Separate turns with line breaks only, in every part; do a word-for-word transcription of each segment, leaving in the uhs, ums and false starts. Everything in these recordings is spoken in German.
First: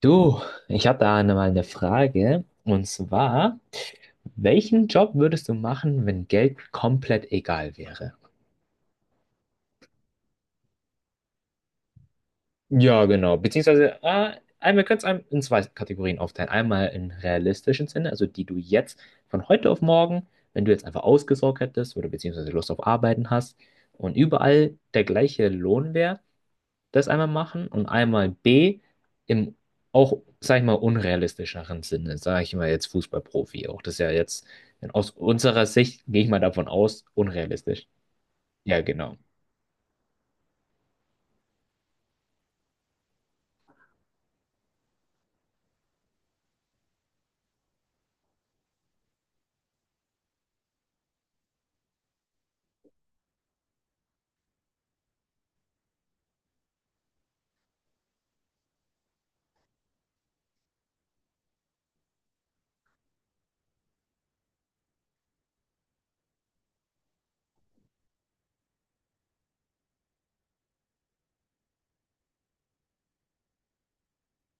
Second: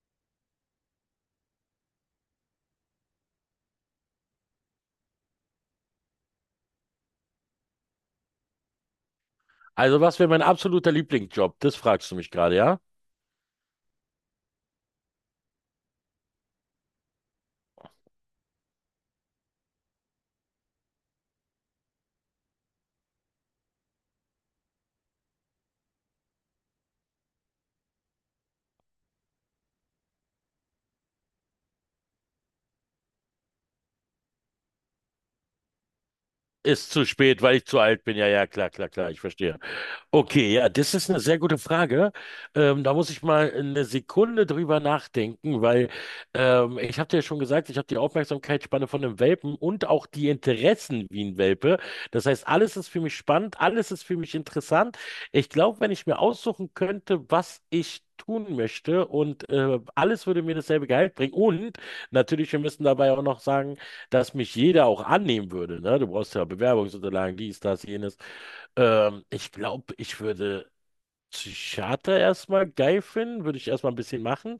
Du, ich habe da eine- mal eine Frage. Und zwar, welchen Job würdest du machen, wenn Geld komplett egal wäre?
Also, was wäre mein absoluter Lieblingsjob? Das fragst du mich gerade, ja?
Ja, genau. Beziehungsweise, äh, einmal könnt's einem in zwei Kategorien aufteilen. Einmal in realistischen Sinne, also die du jetzt von heute auf morgen, wenn du jetzt einfach ausgesorgt hättest oder beziehungsweise Lust auf Arbeiten hast und überall der gleiche Lohn wäre, das einmal machen und einmal B im auch, sag ich mal, unrealistischeren Sinne, sage ich mal jetzt Fußballprofi auch. Das ist ja jetzt in- aus unserer Sicht, gehe ich mal davon
Ist
aus,
zu spät, weil ich zu
unrealistisch.
alt bin. Ja, ja, klar,
Ja,
klar, klar,
genau.
ich verstehe. Okay, ja, das ist eine sehr gute Frage. Ähm, da muss ich mal eine Sekunde drüber nachdenken, weil ähm, ich habe dir ja schon gesagt, ich habe die Aufmerksamkeitsspanne von einem Welpen und auch die Interessen wie ein Welpe. Das heißt, alles ist für mich spannend, alles ist für mich interessant. Ich glaube, wenn ich mir aussuchen könnte, was ich tun möchte und äh, alles würde mir dasselbe Gehalt bringen. Und natürlich, wir müssen dabei auch noch sagen, dass mich jeder auch annehmen würde. Ne? Du brauchst ja Bewerbungsunterlagen, dies, das, jenes. Ähm, ich glaube, ich würde Psychiater erstmal geil finden, würde ich erstmal ein bisschen machen.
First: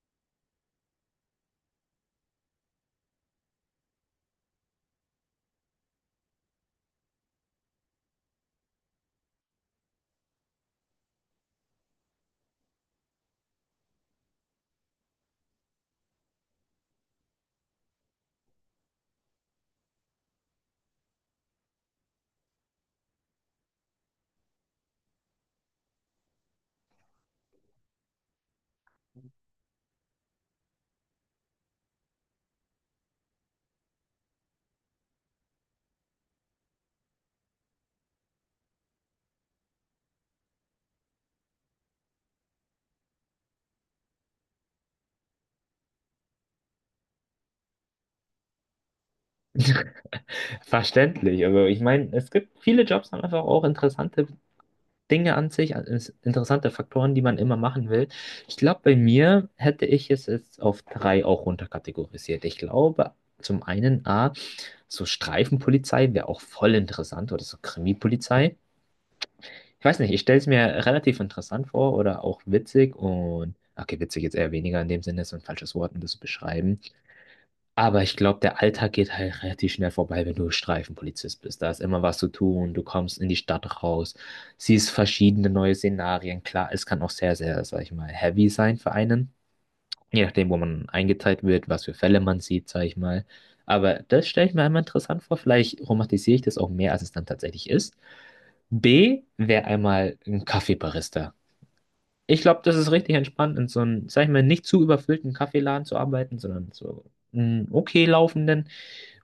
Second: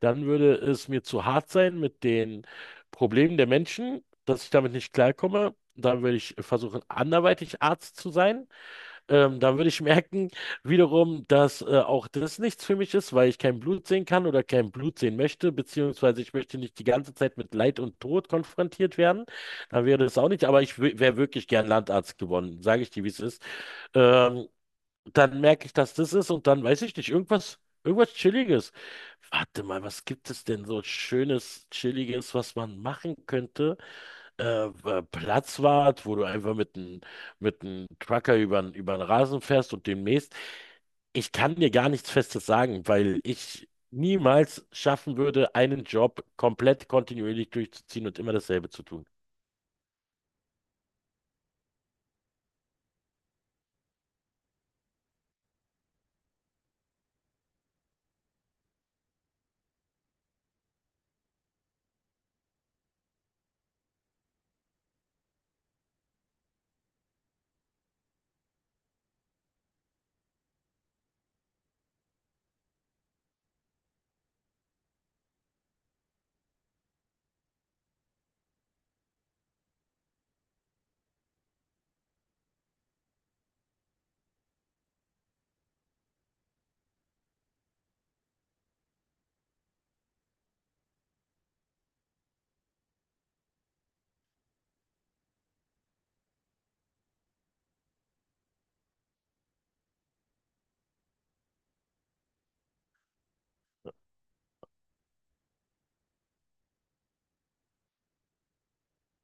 Dann würde es mir zu hart sein mit den Problemen der Menschen, dass ich damit nicht klarkomme. Dann würde ich versuchen, anderweitig Arzt zu sein. Ähm, dann würde ich merken, wiederum, dass äh, auch das nichts für mich ist, weil ich kein Blut sehen kann oder kein Blut sehen möchte, beziehungsweise ich möchte nicht die ganze Zeit mit Leid und Tod konfrontiert werden. Dann wäre das auch nicht, aber ich wäre wirklich gern Landarzt geworden, sage ich dir, wie es ist. Ähm, Dann merke ich, dass das ist und dann weiß ich nicht, irgendwas, irgendwas Chilliges. Warte mal, was gibt es denn so Schönes, Chilliges, was man machen könnte? äh, äh, Platzwart, wo du einfach mit einem mit einem Trucker über, über den Rasen fährst und demnächst. Ich kann dir gar nichts Festes sagen, weil ich niemals schaffen würde, einen Job komplett kontinuierlich durchzuziehen und immer dasselbe zu tun.
Verständlich. Also ich meine, es gibt viele Jobs haben einfach auch interessante Dinge an sich, an- ins- interessante Faktoren, die man immer machen will. Ich glaube, bei mir hätte ich es jetzt auf drei auch runterkategorisiert. Ich glaube, zum einen A, so Streifenpolizei wäre auch voll interessant oder so Krimipolizei. Ich weiß nicht, ich stelle es mir relativ interessant vor oder auch witzig und, okay, witzig jetzt eher weniger in dem Sinne, ist ein falsches Wort, um das zu beschreiben. Aber ich glaube, der Alltag geht halt relativ schnell vorbei, wenn du Streifenpolizist bist. Da ist immer was zu tun, du kommst in die Stadt raus, siehst verschiedene neue Szenarien. Klar, es kann auch sehr, sehr, sag ich mal, heavy sein für einen. Je nachdem, wo man eingeteilt wird, was für Fälle man sieht, sag ich mal. Aber das stelle ich mir einmal interessant vor. Vielleicht romantisiere ich das auch mehr, als es dann tatsächlich ist. B wäre einmal ein Kaffeebarista. Ich glaube, das ist richtig entspannt, in so einem, sag ich mal, nicht zu überfüllten Kaffeeladen zu arbeiten, sondern so einen okay laufenden,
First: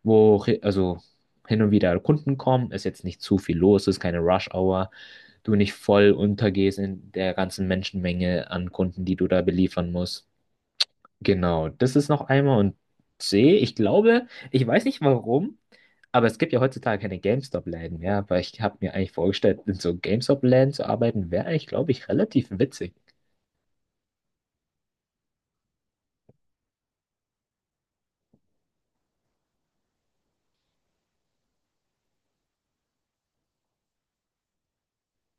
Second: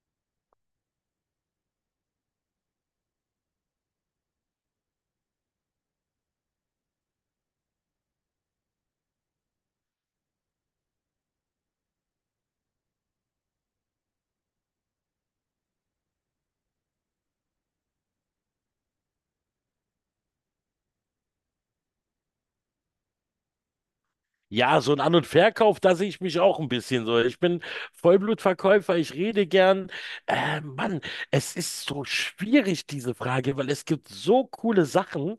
wo re- also hin und wieder Kunden kommen, ist jetzt nicht zu viel los, ist keine Rush-Hour, du nicht voll untergehst in der ganzen Menschenmenge an Kunden, die du da beliefern musst. Genau, das ist noch einmal und C, ich glaube, ich weiß nicht warum, aber es gibt ja heutzutage keine GameStop-Läden mehr, aber ich habe mir eigentlich vorgestellt, in so GameStop-Läden zu arbeiten, wäre eigentlich, glaube ich, relativ witzig.
Ja, so ein An- und Verkauf, da sehe ich mich auch ein bisschen so. Ich bin Vollblutverkäufer, ich rede gern. Äh, Mann, es ist so schwierig, diese Frage, weil es gibt so coole Sachen.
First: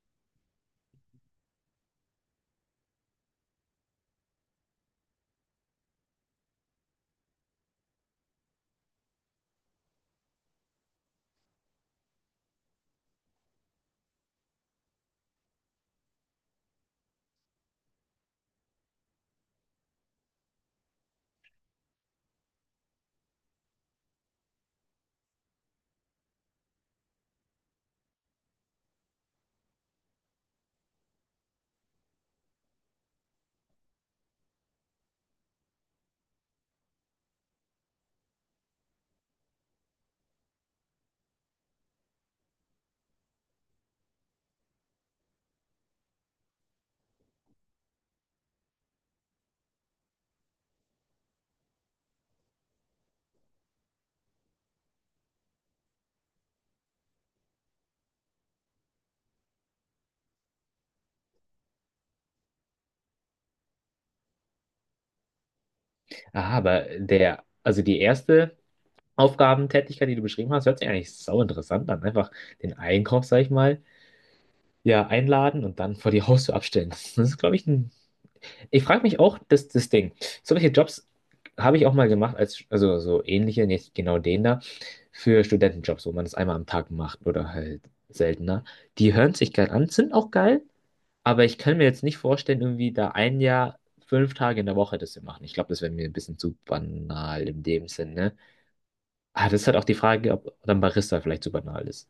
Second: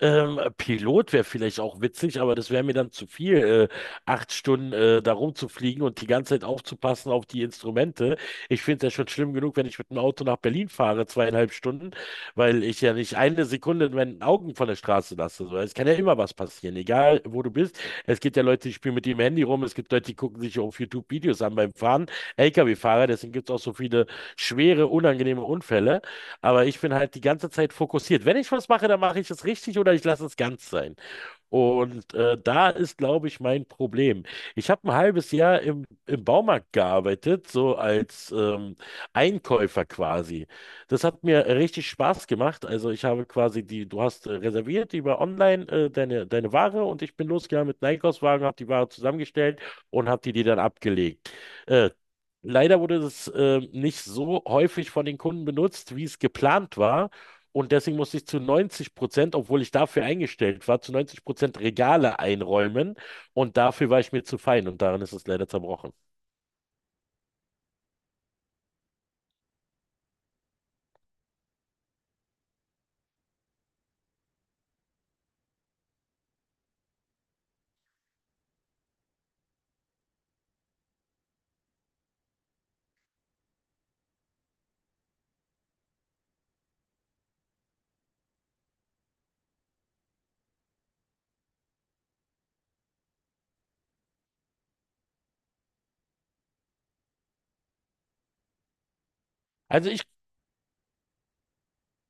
Ähm, Pilot wäre vielleicht auch witzig, aber das wäre mir dann zu viel, äh, acht Stunden äh, da rumzufliegen und die ganze Zeit aufzupassen auf die Instrumente. Ich finde es ja schon schlimm genug, wenn ich mit dem Auto nach Berlin fahre, zweieinhalb Stunden, weil ich ja nicht eine Sekunde in meinen Augen von der Straße lasse. So, es kann ja immer was passieren, egal wo du bist. Es gibt ja Leute, die spielen mit ihrem Handy rum, es gibt Leute, die gucken sich auf YouTube Videos an beim Fahren, L K W-Fahrer, deswegen gibt es auch so viele schwere, unangenehme Unfälle. Aber ich bin halt die ganze Zeit fokussiert. Wenn ich was mache, dann mache ich es richtig oder ich lasse es ganz sein. Und äh, da ist, glaube ich, mein Problem. Ich habe ein halbes Jahr im, im Baumarkt gearbeitet, so als ähm, Einkäufer quasi. Das hat mir richtig Spaß gemacht. Also ich habe quasi die, du hast äh, reserviert über online äh, deine, deine Ware und ich bin losgegangen mit einem Einkaufswagen, habe die Ware zusammengestellt und habe die dir dann abgelegt. Äh, Leider wurde das äh, nicht so häufig von den Kunden benutzt, wie es geplant war. Und deswegen musste ich zu neunzig Prozent, obwohl ich dafür eingestellt war, zu neunzig Prozent Regale einräumen. Und dafür war ich mir zu fein und daran ist es leider zerbrochen.
Aha, aber der, also die erste Aufgabentätigkeit, die du beschrieben hast, hört sich eigentlich sau interessant an. Einfach den Einkauf, sag ich mal, ja, einladen und dann vor die Haustür abstellen. Das ist, glaube ich, ein. Ich frage mich auch, das, das Ding. Solche Jobs habe ich auch mal gemacht, als, also so ähnliche, nicht genau den da, für Studentenjobs, wo man das einmal am Tag macht oder halt seltener. Die hören sich geil an, sind auch geil, aber ich kann mir jetzt nicht vorstellen, irgendwie da ein Jahr, fünf Tage in der Woche das zu machen. Ich glaube, das wäre mir ein bisschen zu banal in dem Sinne. Ah, das ist halt auch
Also,
die Frage, ob dann Barista vielleicht zu banal ist.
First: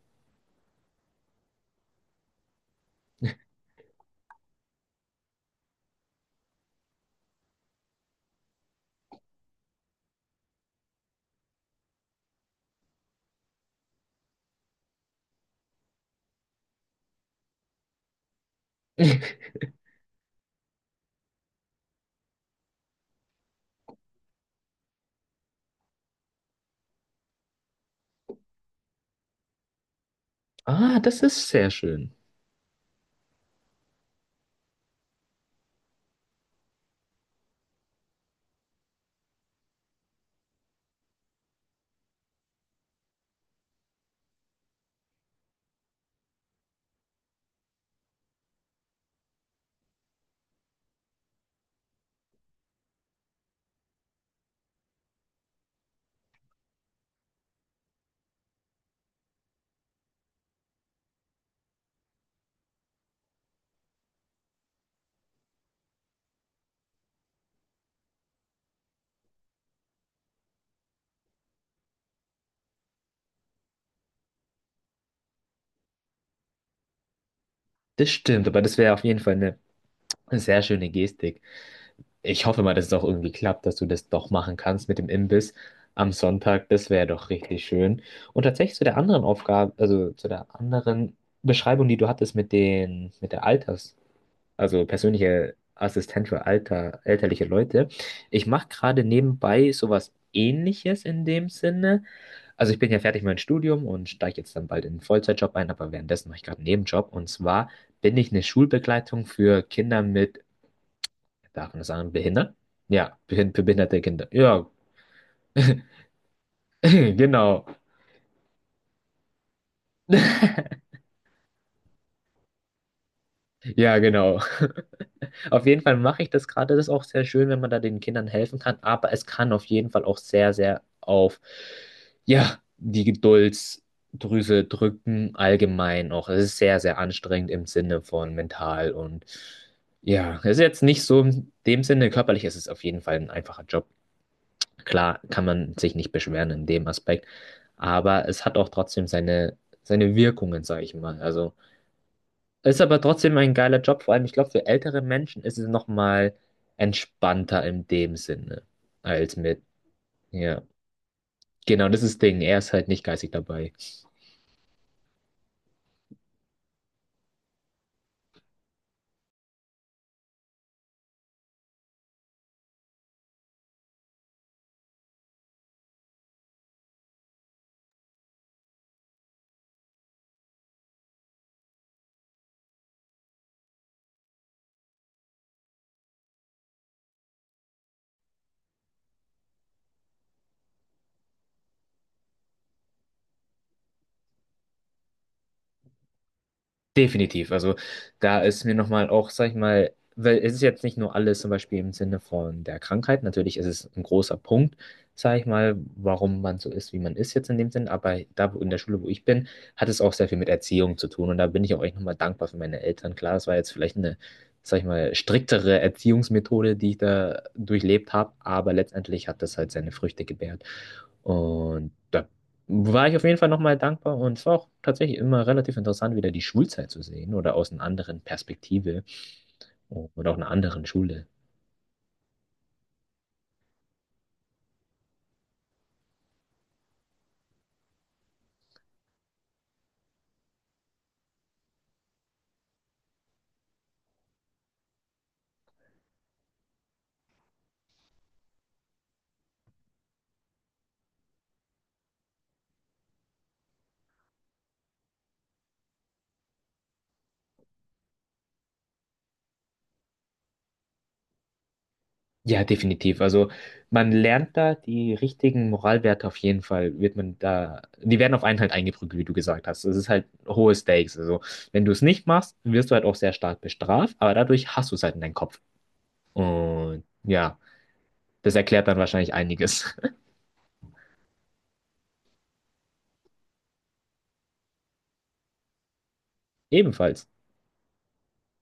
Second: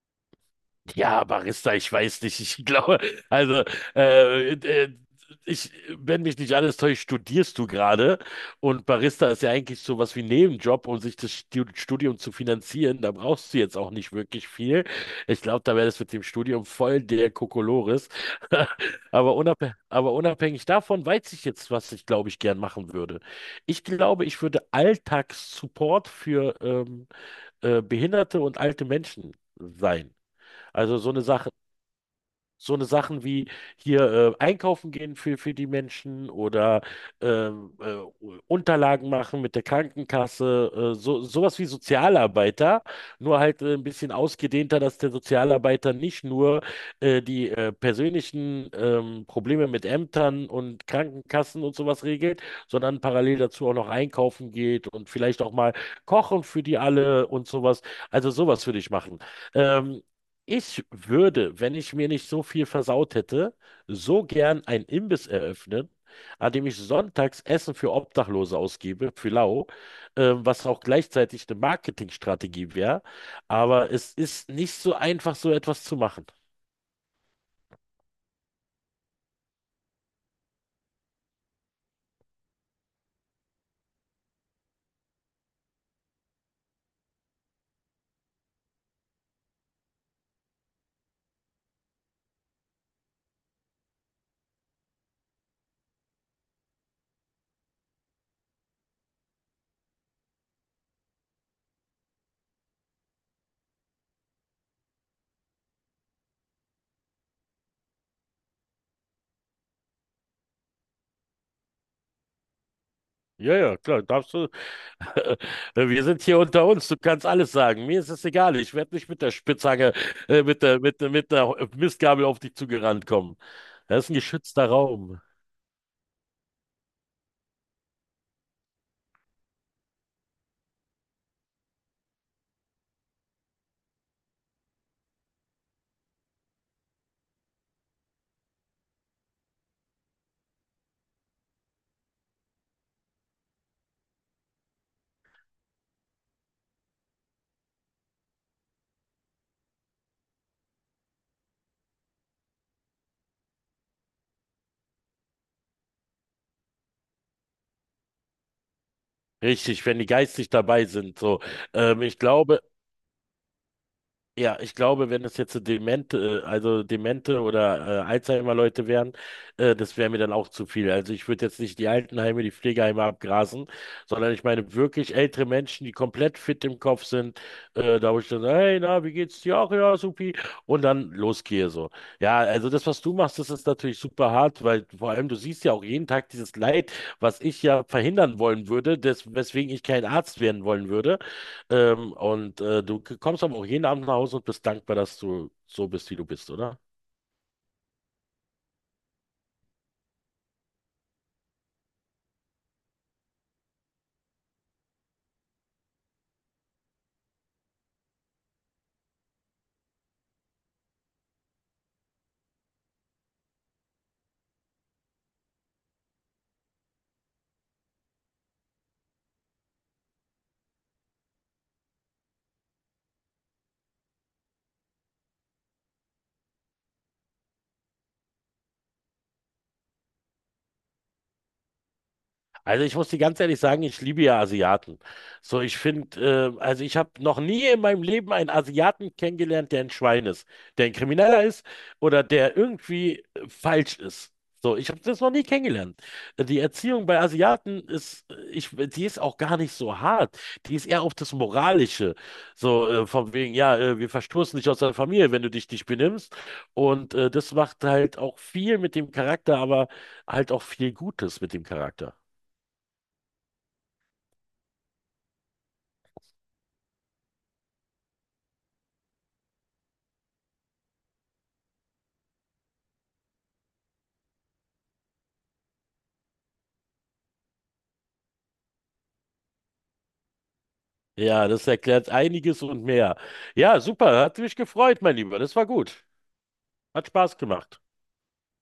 ja, Barista, ich weiß nicht. Ich glaube, also, äh, äh, ich, wenn mich nicht alles täuscht, studierst du gerade. Und Barista ist ja eigentlich so was wie ein Nebenjob, um sich das Stu- Studium zu finanzieren. Da brauchst du jetzt auch nicht wirklich viel. Ich glaube, da wäre das mit dem Studium voll der Kokolores. Aber unabhängig, aber unabhängig davon weiß ich jetzt, was ich, glaube ich, gern machen würde. Ich glaube, ich würde Alltagssupport für ähm, äh, Behinderte und alte Menschen sein. Also
Ah,
so
das
eine
ist
Sache,
sehr schön.
so eine Sachen wie hier äh, einkaufen gehen für, für die Menschen oder ähm, äh, Unterlagen machen mit der Krankenkasse, äh, so, sowas wie Sozialarbeiter, nur halt äh, ein bisschen ausgedehnter, dass der Sozialarbeiter nicht nur äh, die äh, persönlichen ähm, Probleme mit Ämtern und Krankenkassen und sowas regelt, sondern parallel dazu auch noch einkaufen geht und vielleicht auch mal kochen für die alle und sowas. Also sowas würde ich machen. Ähm, Ich würde, wenn ich mir nicht so viel versaut hätte, so gern einen Imbiss eröffnen, an dem ich sonntags Essen für Obdachlose ausgebe, für lau, ähm, was auch gleichzeitig eine Marketingstrategie wäre. Aber es ist nicht so einfach, so etwas zu machen.
Das stimmt, aber das wäre auf jeden Fall eine sehr schöne Gestik. Ich hoffe mal, dass es auch irgendwie klappt, dass du das doch machen kannst mit dem Imbiss am Sonntag. Das wäre doch richtig schön. Und tatsächlich zu der anderen Aufgabe, also zu der anderen Beschreibung, die du hattest mit den, mit der Alters. Also persönliche Assistent für alter, elterliche Leute. Ich mache gerade nebenbei sowas Ähnliches in dem Sinne. Also ich bin ja fertig mit meinem Studium und steige jetzt dann bald in einen Vollzeitjob ein, aber währenddessen mache ich gerade einen Nebenjob. Und zwar bin ich eine Schulbegleitung für Kinder mit, darf man das sagen, Behindern? Ja, behin-
Ja,
für
ja,
behinderte
klar,
Kinder.
darfst du.
Ja,
Wir sind hier unter uns, du kannst alles
genau.
sagen. Mir ist es egal, ich werde nicht mit der Spitzhacke, äh, mit der, mit, der- mit der Mistgabel auf dich zugerannt kommen.
Ja,
Das ist ein
genau.
geschützter Raum.
Auf jeden Fall mache ich das gerade. Das ist auch sehr schön, wenn man da den Kindern helfen kann. Aber es kann auf jeden Fall auch sehr, sehr auf, ja, die Geduldsdrüse drücken, allgemein auch. Es ist sehr, sehr anstrengend im Sinne von mental und ja, es ist jetzt nicht so in dem Sinne, körperlich ist es auf jeden Fall ein einfacher Job. Klar kann man sich nicht beschweren in dem Aspekt, aber es hat auch trotzdem seine, seine Wirkungen, sage ich mal. Also. Ist aber trotzdem ein geiler Job, vor allem, ich glaube, für ältere Menschen ist es nochmal entspannter in dem Sinne als mit,
Richtig, wenn die geistig
ja.
dabei sind, so.
Genau, das
Ähm,
ist das
ich
Ding. Er
glaube,
ist halt nicht geistig dabei.
ja, ich glaube, wenn es jetzt so demente, äh, also demente oder äh, Alzheimer-Leute wären, äh, das wäre mir dann auch zu viel. Also ich würde jetzt nicht die Altenheime, die Pflegeheime abgrasen, sondern ich meine wirklich ältere Menschen, die komplett fit im Kopf sind, äh, da wo ich dann, hey, na, wie geht's dir? Auch, ja, supi. Und dann losgehe so. Ja, also das, was du machst, das ist natürlich super hart, weil vor allem du siehst ja auch jeden Tag dieses Leid, was ich ja verhindern wollen würde, des, weswegen ich kein Arzt werden wollen würde. Ähm, und äh, du kommst aber auch jeden Abend nach Hause und bist dankbar, dass du so bist, wie du bist, oder?
Definitiv. Also da ist mir nochmal auch, sag ich mal, weil es ist jetzt nicht nur alles zum Beispiel im Sinne von der Krankheit. Natürlich ist es ein großer Punkt, sag ich mal, warum man so ist, wie man ist jetzt in dem Sinn. Aber da wo- in der Schule, wo ich bin, hat es auch sehr viel mit Erziehung zu tun. Und da bin ich auch echt nochmal dankbar für meine Eltern. Klar, es war jetzt vielleicht eine, sag ich mal, striktere Erziehungsmethode, die ich da durchlebt habe. Aber letztendlich hat das halt seine Früchte gebärt. Und da war ich auf jeden Fall nochmal dankbar. Und es war auch tatsächlich immer relativ interessant, wieder die Schulzeit zu sehen oder aus einer anderen Perspektive oder auch einer anderen Schule.
Also ich muss dir ganz ehrlich sagen, ich liebe ja Asiaten. So, ich finde, äh, also ich habe noch nie in meinem Leben einen Asiaten kennengelernt, der ein Schwein ist, der ein Krimineller ist oder der irgendwie äh, falsch ist. So, ich habe das noch nie kennengelernt. Die Erziehung bei Asiaten ist, äh, ich, die ist auch gar nicht so hart. Die ist eher auf das Moralische. So, äh, von wegen, ja, äh, wir verstoßen dich aus der Familie, wenn du dich nicht benimmst. Und äh, das macht halt auch viel mit dem Charakter, aber halt auch viel Gutes mit dem Charakter.
Ja, definitiv. Also man lernt da die richtigen Moralwerte auf jeden Fall, wird man da, die werden auf einen halt eingeprügelt, wie du gesagt hast. Das ist halt hohe Stakes. Also wenn du es nicht machst, wirst du halt auch sehr stark bestraft, aber dadurch hast du es halt in deinem Kopf. Und ja, das erklärt dann wahrscheinlich einiges.
Ja, das erklärt einiges und mehr. Ja, super, hat mich gefreut, mein Lieber. Das war gut. Hat
Ebenfalls.
Spaß gemacht.